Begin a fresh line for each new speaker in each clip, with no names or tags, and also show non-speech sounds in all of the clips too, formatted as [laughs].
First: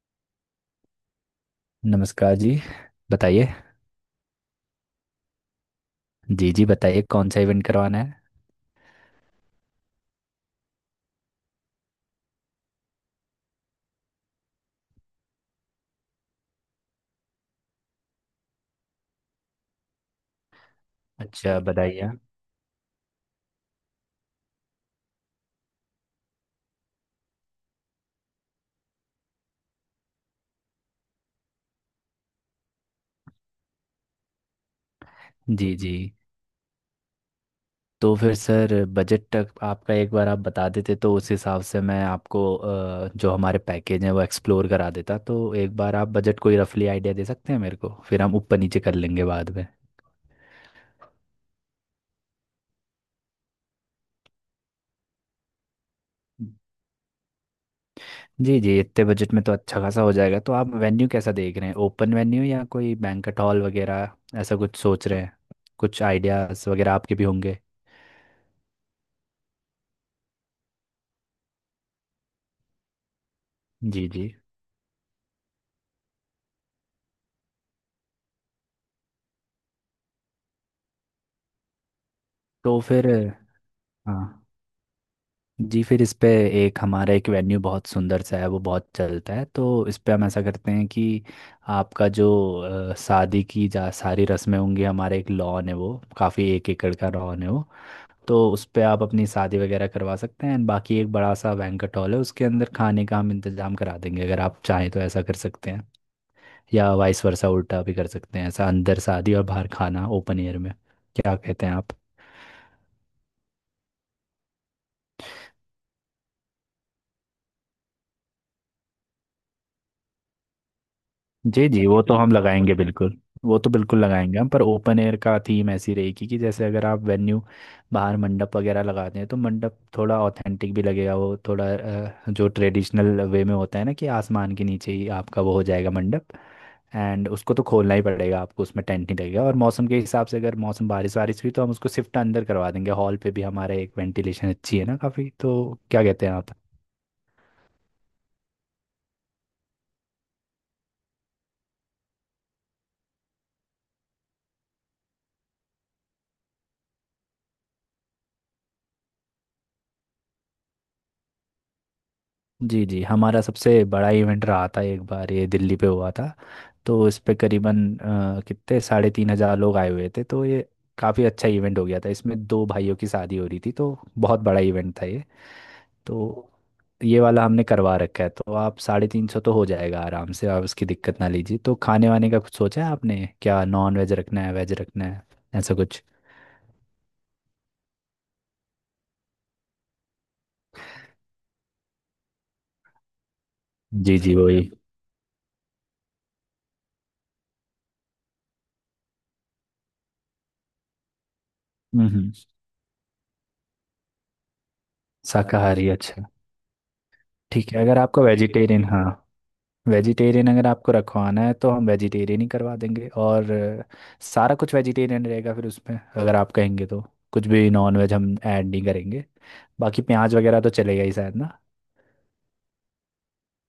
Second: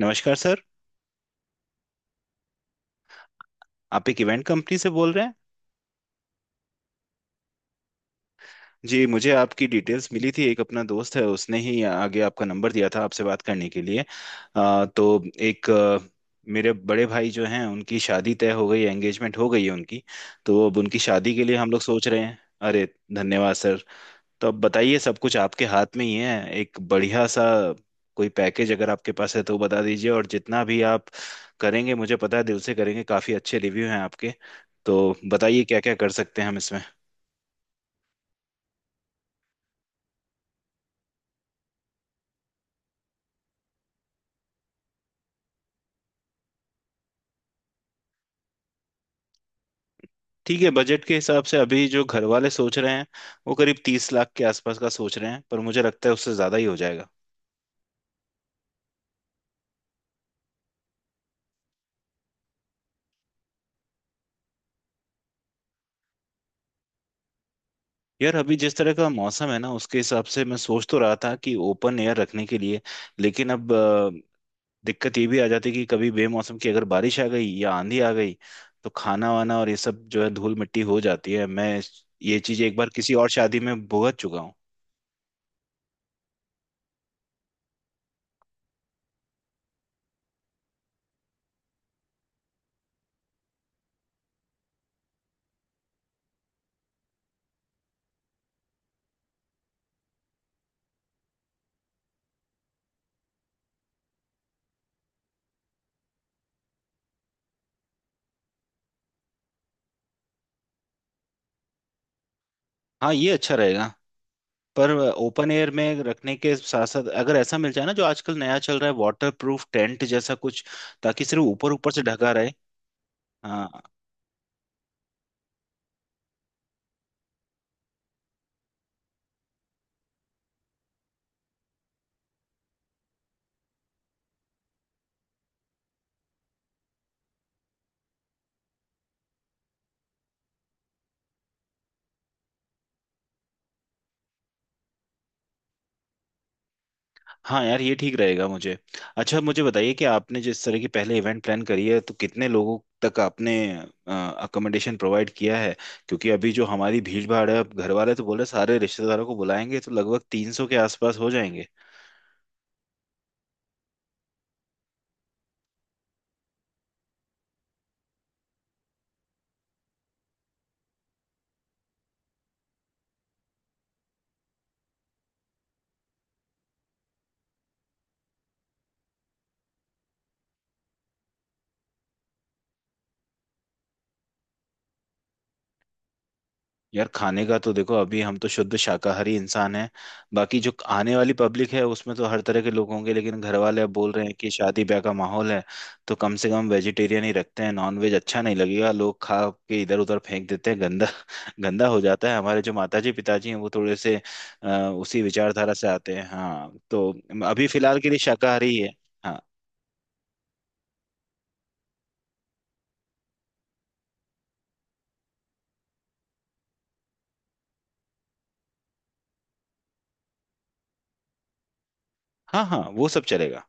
नमस्कार सर।
नमस्कार जी। बताइए।
आप एक इवेंट कंपनी से बोल रहे हैं।
जी जी, बताइए कौन सा इवेंट करवाना है।
जी, मुझे आपकी डिटेल्स मिली थी। एक अपना दोस्त है, उसने ही आगे आपका नंबर दिया था आपसे बात करने के लिए। तो एक मेरे बड़े भाई जो हैं उनकी शादी तय हो गई है, एंगेजमेंट हो गई है उनकी। तो अब उनकी शादी के लिए
अच्छा,
हम लोग
बताइए
सोच रहे
आप।
हैं। अरे, धन्यवाद सर। तो अब बताइए, सब कुछ आपके हाथ में ही है। एक बढ़िया सा कोई पैकेज अगर आपके पास है तो वो बता दीजिए, और जितना भी आप करेंगे मुझे पता है दिल से करेंगे, काफी अच्छे रिव्यू हैं आपके। तो बताइए
जी
क्या
जी।
क्या कर सकते हैं हम इसमें।
तो फिर सर बजट तक आपका एक बार आप बता देते तो उस हिसाब से मैं आपको जो हमारे पैकेज हैं वो एक्सप्लोर करा देता। तो एक बार आप बजट कोई रफली आइडिया दे सकते हैं मेरे को, फिर हम ऊपर नीचे कर लेंगे बाद में।
ठीक है। बजट के हिसाब से अभी जो घर वाले सोच रहे हैं वो करीब 30 लाख के आसपास का सोच रहे हैं, पर मुझे लगता है उससे ज्यादा ही हो जाएगा।
जी जी, इतने बजट में तो अच्छा खासा हो जाएगा। तो आप वेन्यू कैसा देख रहे हैं, ओपन वेन्यू या कोई बैंक्वेट हॉल वगैरह ऐसा कुछ सोच रहे हैं? कुछ आइडियाज़ वगैरह आपके भी होंगे।
यार, अभी जिस तरह का मौसम है ना, उसके हिसाब से मैं सोच तो रहा था कि ओपन एयर रखने के लिए, लेकिन अब
जी जी।
दिक्कत ये भी आ जाती कि कभी बेमौसम की अगर बारिश आ गई या आंधी आ गई तो खाना वाना और ये सब जो है धूल मिट्टी हो जाती है। मैं ये चीज एक
तो
बार
फिर
किसी और शादी में भुगत
हाँ,
चुका हूँ।
जी, फिर इस पे एक हमारा एक वेन्यू बहुत सुंदर सा है, वो बहुत चलता है। तो इस पे हम ऐसा करते हैं कि आपका जो शादी की जा सारी रस्में होंगी, हमारा एक लॉन है वो, काफ़ी 1 एकड़ का लॉन है वो। तो उस पे आप अपनी शादी वगैरह करवा सकते हैं, एंड बाकी एक बड़ा सा बैंक्वेट हॉल है, उसके अंदर खाने का हम इंतज़ाम करा देंगे अगर आप चाहें तो। ऐसा कर सकते हैं या वाइस वर्सा उल्टा भी कर सकते हैं, ऐसा अंदर शादी और बाहर खाना ओपन एयर में। क्या कहते हैं आप?
हाँ, ये अच्छा रहेगा। पर ओपन एयर में रखने के साथ साथ अगर ऐसा मिल जाए ना, जो आजकल नया चल रहा है, वाटर प्रूफ टेंट जैसा कुछ, ताकि सिर्फ
जी
ऊपर
जी,
ऊपर
वो
से
तो
ढका
हम
रहे।
लगाएंगे बिल्कुल। वो तो
हाँ,
बिल्कुल लगाएंगे हम, पर ओपन एयर का थीम ऐसी रहेगी कि जैसे अगर आप वेन्यू बाहर मंडप वगैरह लगा दें तो मंडप थोड़ा ऑथेंटिक भी लगेगा, वो थोड़ा जो ट्रेडिशनल वे में होता है ना, कि आसमान के नीचे ही आपका वो हो जाएगा मंडप। एंड उसको तो खोलना ही पड़ेगा आपको, उसमें टेंट नहीं लगेगा, और मौसम के हिसाब से अगर मौसम बारिश वारिश हुई तो हम उसको शिफ्ट अंदर करवा देंगे, हॉल पे भी हमारा एक वेंटिलेशन अच्छी है ना काफ़ी। तो क्या कहते हैं आप?
हाँ, यार, ये ठीक रहेगा मुझे। अच्छा, मुझे बताइए कि आपने जिस तरह की पहले इवेंट प्लान करी है तो कितने लोगों तक आपने अकोमोडेशन प्रोवाइड किया है? क्योंकि अभी जो हमारी भीड़ भाड़ है, अब घर वाले तो बोले सारे रिश्तेदारों को बुलाएंगे तो लगभग 300 के आसपास हो जाएंगे।
जी जी, हमारा सबसे बड़ा इवेंट रहा था एक बार, ये दिल्ली पे हुआ था। तो इस पे करीबन कितने 3,500 लोग आए हुए थे, तो ये काफ़ी अच्छा इवेंट हो गया था। इसमें दो भाइयों की शादी हो रही थी, तो बहुत बड़ा इवेंट था ये। तो ये वाला हमने करवा रखा है, तो आप 350 तो हो जाएगा आराम से, आप उसकी दिक्कत ना लीजिए। तो खाने वाने का कुछ सोचा है आपने, क्या नॉन वेज रखना है, वेज रखना है, ऐसा कुछ?
यार, खाने का तो देखो, अभी हम तो शुद्ध शाकाहारी इंसान हैं। बाकी जो आने वाली पब्लिक है उसमें तो हर तरह के लोग होंगे, लेकिन घर वाले अब बोल
जी
रहे हैं
जी,
कि
वही।
शादी ब्याह का माहौल है, तो कम से कम वेजिटेरियन ही रखते हैं। नॉन वेज अच्छा नहीं लगेगा, लोग खा के इधर उधर फेंक देते हैं, गंदा [laughs] गंदा हो
हम्म,
जाता
हम्म।
है। हमारे जो माताजी पिताजी हैं वो थोड़े से अ, उसी विचारधारा से
शाकाहारी,
आते
अच्छा।
हैं। हाँ, तो अभी
ठीक है, अगर
फिलहाल के लिए
आपका
शाकाहारी ही
वेजिटेरियन,
है।
हाँ,
हाँ,
वेजिटेरियन अगर आपको रखवाना है तो हम वेजिटेरियन ही करवा देंगे। और सारा कुछ वेजिटेरियन रहेगा, फिर उसमें अगर आप कहेंगे तो कुछ भी नॉन वेज हम ऐड नहीं करेंगे। बाकी प्याज वगैरह तो चलेगा ही शायद ना।
हाँ, हाँ, वो सब चलेगा।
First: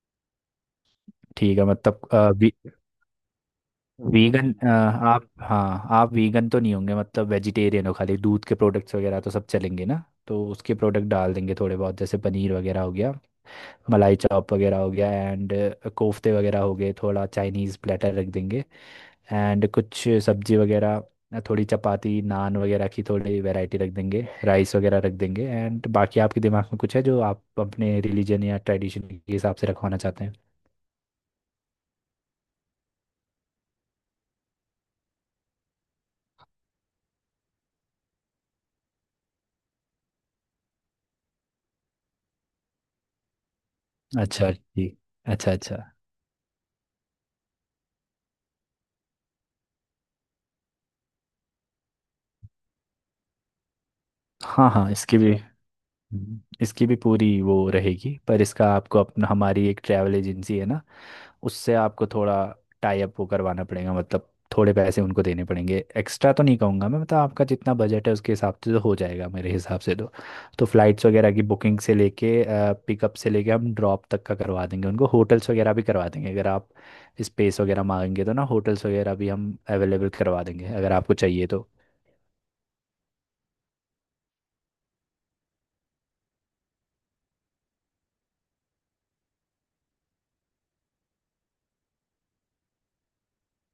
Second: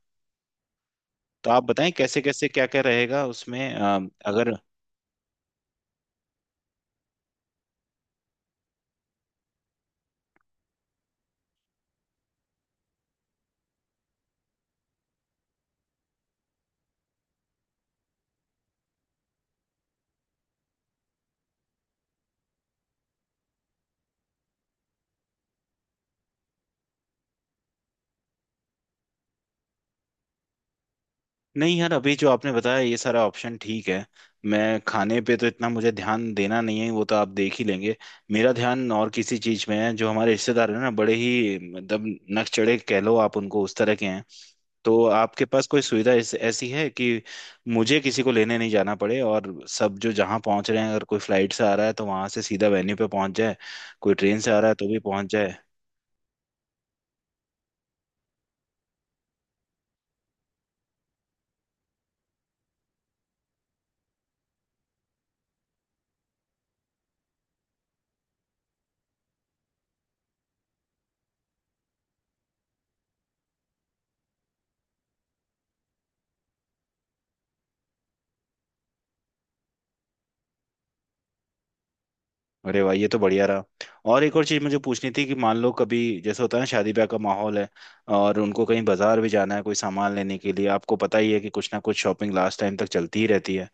तो
ठीक
आप
है,
बताएं
मतलब
कैसे कैसे क्या क्या रहेगा उसमें। अ,
वीगन,
अगर
आप, हाँ, आप वीगन तो नहीं होंगे, मतलब वेजिटेरियन हो, खाली दूध के प्रोडक्ट्स वगैरह तो सब चलेंगे ना। तो उसके प्रोडक्ट डाल देंगे थोड़े बहुत, जैसे पनीर वगैरह हो गया, मलाई चाप वगैरह हो गया, एंड कोफ्ते वगैरह हो गए, थोड़ा चाइनीज़ प्लेटर रख देंगे, एंड कुछ सब्जी वगैरह, थोड़ी चपाती नान वगैरह की थोड़ी वैरायटी रख देंगे, राइस वगैरह रख देंगे। एंड बाकी आपके दिमाग में कुछ है जो आप अपने रिलीजन या ट्रेडिशन के हिसाब से रखवाना चाहते हैं?
नहीं यार, अभी जो आपने बताया ये सारा ऑप्शन ठीक है। मैं खाने पे तो इतना मुझे ध्यान देना नहीं है, वो तो आप देख ही लेंगे। मेरा ध्यान और किसी चीज में है। जो हमारे रिश्तेदार हैं ना, बड़े ही मतलब नकचढ़े कह लो आप, उनको, उस तरह के हैं।
अच्छा जी।
तो आपके
अच्छा
पास
अच्छा।
कोई सुविधा ऐसी है कि मुझे किसी को लेने नहीं जाना पड़े, और सब जो जहाँ पहुंच रहे हैं, अगर कोई फ्लाइट से आ रहा है तो वहां से सीधा वेन्यू पे पहुंच जाए, कोई ट्रेन से आ रहा
हाँ
है तो
हाँ,
भी
इसकी
पहुंच
भी,
जाए।
इसकी भी पूरी वो रहेगी। पर इसका आपको अपना, हमारी एक ट्रैवल एजेंसी है ना, उससे आपको थोड़ा टाई अप वो करवाना पड़ेगा, मतलब थोड़े पैसे उनको देने पड़ेंगे, एक्स्ट्रा तो नहीं कहूँगा मैं, मतलब आपका जितना बजट है उसके हिसाब से तो हो जाएगा मेरे हिसाब से तो। तो फ्लाइट्स वगैरह की बुकिंग से लेके, पिकअप से लेके हम ड्रॉप तक का करवा देंगे उनको, होटल्स वगैरह भी करवा देंगे अगर आप स्पेस वगैरह मांगेंगे तो ना, होटल्स वगैरह भी हम अवेलेबल करवा देंगे अगर आपको चाहिए तो।
अरे भाई, ये तो बढ़िया रहा। और एक और चीज़ मुझे पूछनी थी कि मान लो कभी, जैसे होता है ना, शादी ब्याह का माहौल है और उनको कहीं बाजार भी जाना है कोई सामान लेने के लिए, आपको पता ही है कि कुछ ना कुछ शॉपिंग लास्ट टाइम तक चलती ही रहती है।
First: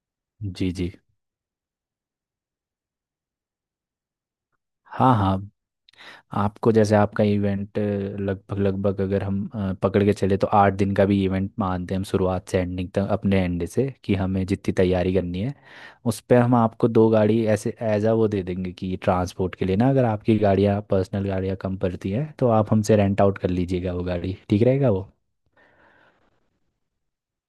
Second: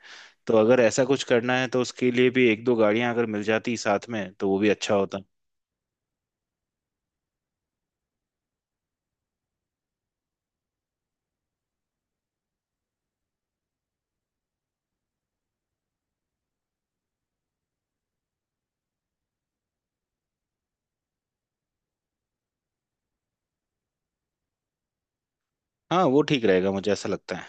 तो
जी
अगर
जी।
ऐसा कुछ करना है तो उसके लिए भी एक दो गाड़ियां अगर मिल जाती साथ में तो वो भी अच्छा
हाँ
होता।
हाँ, आपको जैसे आपका इवेंट लगभग लगभग अगर हम पकड़ के चले तो 8 दिन का भी इवेंट मानते हैं हम, शुरुआत से एंडिंग तक अपने एंड से, कि हमें जितनी तैयारी करनी है उस पर हम आपको दो गाड़ी ऐसे एज आ वो दे देंगे, कि ट्रांसपोर्ट के लिए ना, अगर आपकी गाड़ियाँ पर्सनल गाड़ियाँ कम पड़ती हैं तो आप हमसे रेंट आउट कर लीजिएगा वो गाड़ी, ठीक रहेगा वो।
हाँ, वो ठीक रहेगा, मुझे ऐसा लगता है।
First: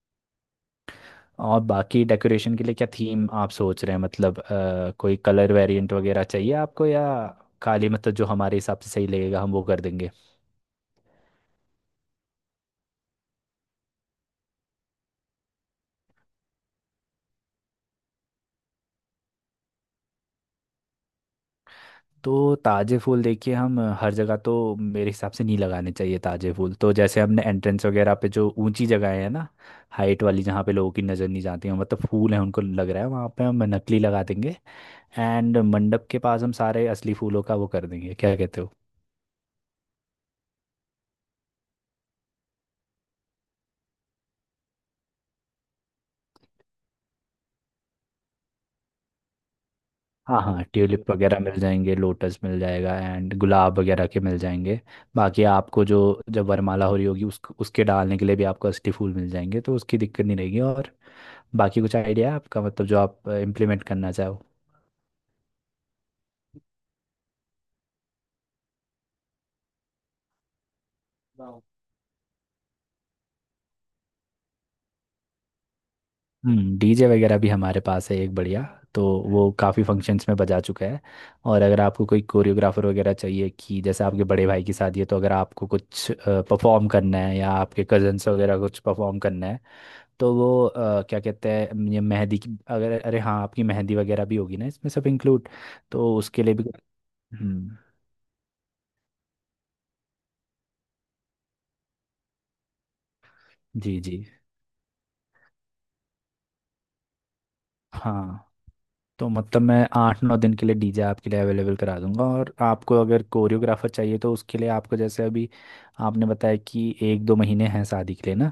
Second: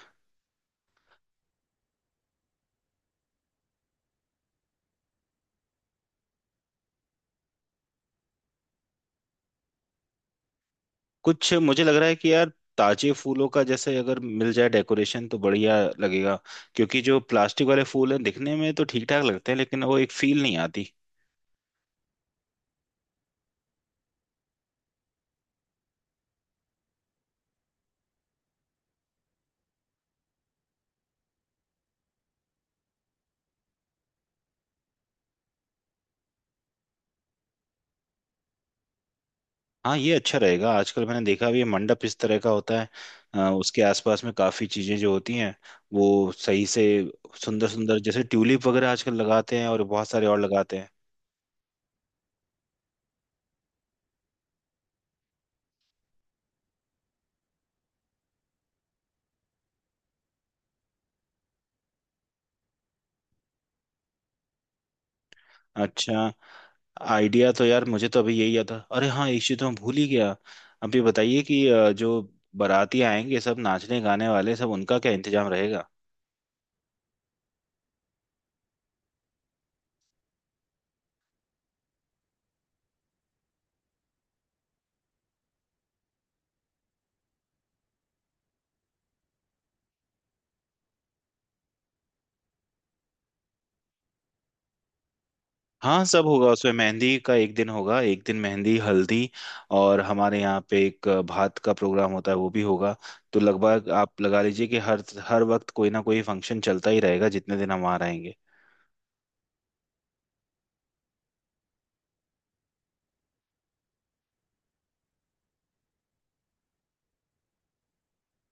और बाकी डेकोरेशन के लिए क्या थीम आप सोच रहे हैं, मतलब कोई कलर वेरिएंट वगैरह चाहिए आपको, या खाली मतलब जो हमारे हिसाब से सही लगेगा हम वो कर देंगे?
कुछ मुझे लग रहा है कि यार ताजे फूलों का, जैसे अगर मिल जाए डेकोरेशन तो बढ़िया लगेगा। क्योंकि जो प्लास्टिक वाले फूल हैं दिखने में तो ठीक ठाक लगते हैं, लेकिन वो एक फील नहीं आती।
तो ताज़े फूल देखिए, हम हर जगह तो मेरे हिसाब से नहीं लगाने चाहिए ताज़े फूल। तो जैसे हमने एंट्रेंस वगैरह पे जो ऊंची जगह है ना, हाइट वाली, जहाँ पे लोगों की नज़र नहीं जाती है, मतलब फूल है उनको लग रहा है, वहाँ पे हम नकली लगा देंगे, एंड मंडप के पास हम सारे असली फूलों का वो कर देंगे। क्या कहते हो?
हाँ, ये अच्छा रहेगा। आजकल मैंने देखा भी है मंडप इस तरह का होता है, उसके आसपास में काफी चीजें जो होती हैं वो सही से, सुंदर सुंदर, जैसे ट्यूलिप वगैरह आजकल लगाते हैं और बहुत सारे और
हाँ हाँ,
लगाते हैं।
ट्यूलिप वगैरह मिल जाएंगे, लोटस मिल जाएगा, एंड गुलाब वगैरह के मिल जाएंगे। बाकी आपको जो, जब वरमाला हो रही होगी उस उसके डालने के लिए भी आपको असली फूल मिल जाएंगे, तो उसकी दिक्कत नहीं रहेगी। और बाकी कुछ आइडिया है आपका, मतलब जो आप इम्प्लीमेंट करना चाहो?
अच्छा, आइडिया तो यार मुझे तो अभी यही आता। अरे हाँ, एक चीज तो मैं भूल ही गया। अभी बताइए
वाओ।
कि जो बाराती आएंगे, सब नाचने गाने वाले, सब उनका क्या इंतजाम रहेगा?
हम्म, डीजे वगैरह भी हमारे पास है एक बढ़िया, तो वो काफ़ी फंक्शंस में बजा चुका है। और अगर आपको कोई कोरियोग्राफर वगैरह चाहिए, कि जैसे आपके बड़े भाई की शादी है, तो अगर आपको कुछ परफॉर्म करना है या आपके कजन्स वगैरह कुछ परफॉर्म करना है तो वो क्या कहते हैं, ये मेहंदी की अगर, अरे हाँ, आपकी मेहंदी वगैरह भी होगी ना, इसमें सब इंक्लूड,
हाँ
तो
सब
उसके
होगा,
लिए भी।
उसमें मेहंदी का एक दिन
हम्म।
होगा, एक दिन मेहंदी हल्दी। और हमारे यहाँ पे एक भात का प्रोग्राम होता है वो भी होगा। तो लगभग
जी जी।
आप लगा लीजिए कि हर हर वक्त कोई ना कोई फंक्शन चलता ही रहेगा जितने दिन हम वहाँ रहेंगे।
हाँ, तो मतलब मैं 8-9 दिन के लिए डीजे आपके लिए अवेलेबल करा दूंगा, और आपको अगर कोरियोग्राफर चाहिए तो उसके लिए आपको, जैसे अभी आपने बताया कि 1-2 महीने हैं शादी के लिए ना,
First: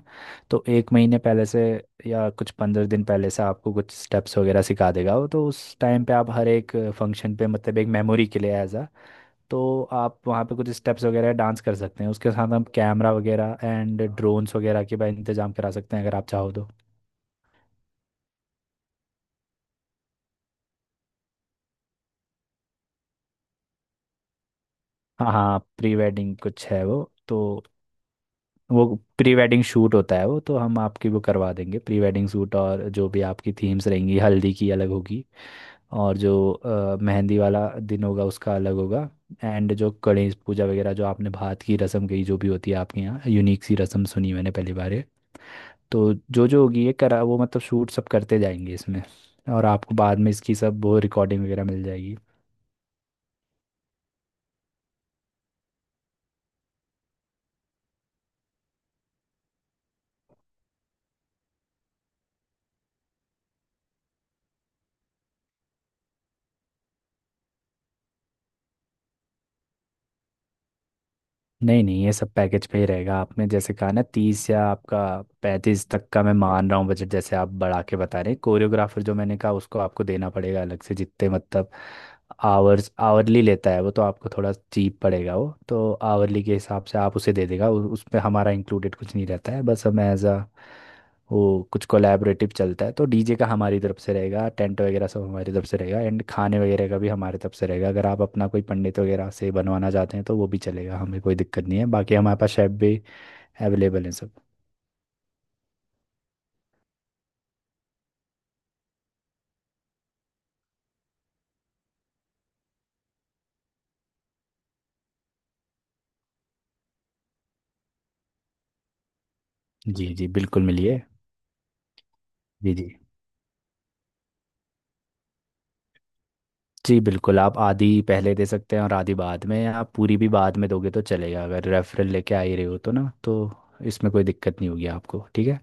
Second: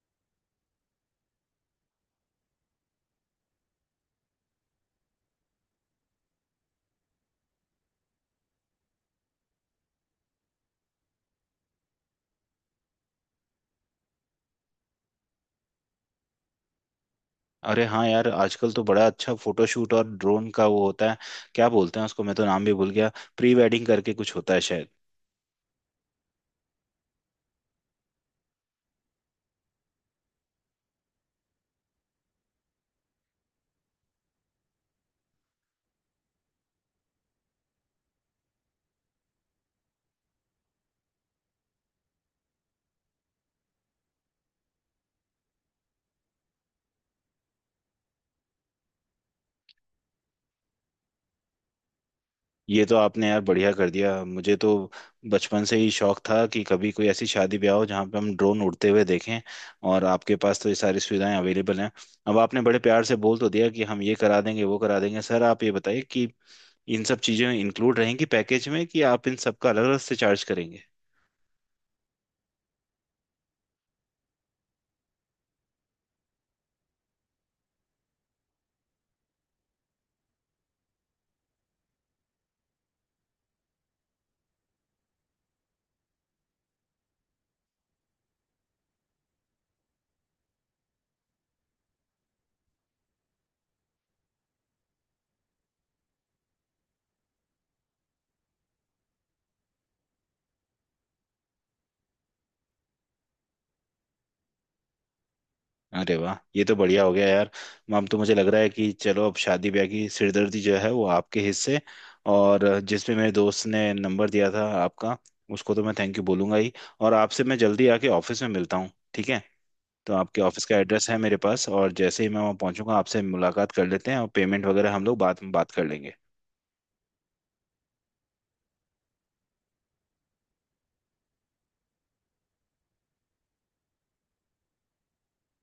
तो 1 महीने पहले से या कुछ 15 दिन पहले से आपको कुछ स्टेप्स वगैरह सिखा देगा वो। तो उस टाइम पे आप हर एक फंक्शन पे, मतलब एक मेमोरी के लिए एज अ, तो आप वहाँ पे कुछ स्टेप्स वगैरह डांस कर सकते हैं, उसके साथ हम कैमरा वगैरह एंड ड्रोन्स वगैरह के भी इंतजाम करा सकते हैं अगर आप चाहो तो।
अरे हाँ यार, आजकल तो बड़ा अच्छा फोटोशूट और ड्रोन का वो होता है। क्या बोलते हैं उसको, मैं तो नाम भी भूल गया। प्री वेडिंग करके कुछ होता है शायद।
हाँ हाँ, प्री वेडिंग कुछ है वो, तो वो प्री वेडिंग शूट होता है, वो तो हम आपकी वो करवा देंगे, प्री वेडिंग शूट। और जो भी आपकी थीम्स रहेंगी, हल्दी की अलग होगी, और जो मेहंदी वाला दिन होगा उसका अलग होगा, एंड जो गणेश पूजा वगैरह, जो आपने भात की रस्म कही, जो भी होती है आपके यहाँ, यूनिक सी रस्म सुनी मैंने पहली बार ये। तो जो जो होगी ये करा वो, मतलब शूट सब करते जाएंगे इसमें, और आपको बाद में इसकी सब वो रिकॉर्डिंग वगैरह मिल जाएगी।
ये तो आपने यार बढ़िया कर दिया, मुझे तो बचपन से ही शौक था कि कभी कोई ऐसी शादी ब्याह हो जहाँ पे हम ड्रोन उड़ते हुए देखें, और आपके पास तो ये सारी सुविधाएं अवेलेबल हैं। अब आपने बड़े प्यार से बोल तो दिया कि हम ये करा देंगे वो करा देंगे, सर आप ये बताइए कि इन सब चीज़ें इंक्लूड रहेंगी पैकेज में कि आप इन सब का अलग अलग से चार्ज करेंगे?
नहीं नहीं, ये सब पैकेज पे ही रहेगा। आपने जैसे कहा ना, 30 या आपका 35 तक का मैं मान रहा हूँ बजट, जैसे आप बढ़ा के बता रहे हैं। कोरियोग्राफर जो मैंने कहा उसको आपको देना पड़ेगा अलग से, जितने मतलब आवर्स आवरली लेता है वो, तो आपको थोड़ा चीप पड़ेगा वो, तो आवरली के हिसाब से आप उसे दे देगा, उसमें हमारा इंक्लूडेड कुछ नहीं रहता है, बस हम एज अ वो कुछ कोलैबोरेटिव चलता है। तो डीजे का हमारी तरफ से रहेगा, टेंट वगैरह सब हमारी तरफ से रहेगा, एंड खाने वगैरह का भी हमारी तरफ से रहेगा। अगर आप अपना कोई पंडित वगैरह से बनवाना चाहते हैं तो वो भी चलेगा, हमें कोई दिक्कत नहीं है, बाकी हमारे पास शेफ भी अवेलेबल हैं सब।
अरे वाह, ये तो बढ़िया हो गया यार। अब तो मुझे लग रहा है कि चलो, अब शादी ब्याह की सिरदर्दी जो है वो आपके हिस्से। और जिसमें मेरे दोस्त ने नंबर दिया था आपका, उसको तो मैं थैंक यू बोलूंगा ही। और आपसे मैं जल्दी आके ऑफिस में मिलता हूँ, ठीक है।
जी
तो
जी,
आपके
बिल्कुल
ऑफिस का
मिलिए।
एड्रेस है मेरे पास, और जैसे ही मैं वहाँ
जी जी।
पहुंचूंगा आपसे मुलाकात कर लेते हैं, और पेमेंट वगैरह हम लोग बाद में बात कर लेंगे।
जी, बिल्कुल, आप आधी पहले दे सकते हैं और आधी बाद में, या आप पूरी भी बाद में दोगे तो चलेगा, अगर रेफरल लेके आ ही रहे हो तो ना, तो इसमें कोई दिक्कत नहीं होगी आपको, ठीक है।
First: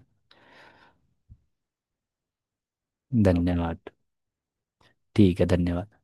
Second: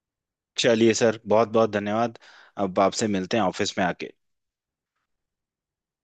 चलिए सर, बहुत बहुत धन्यवाद। अब आपसे मिलते हैं ऑफिस
धन्यवाद।
में आके।
ठीक है, धन्यवाद।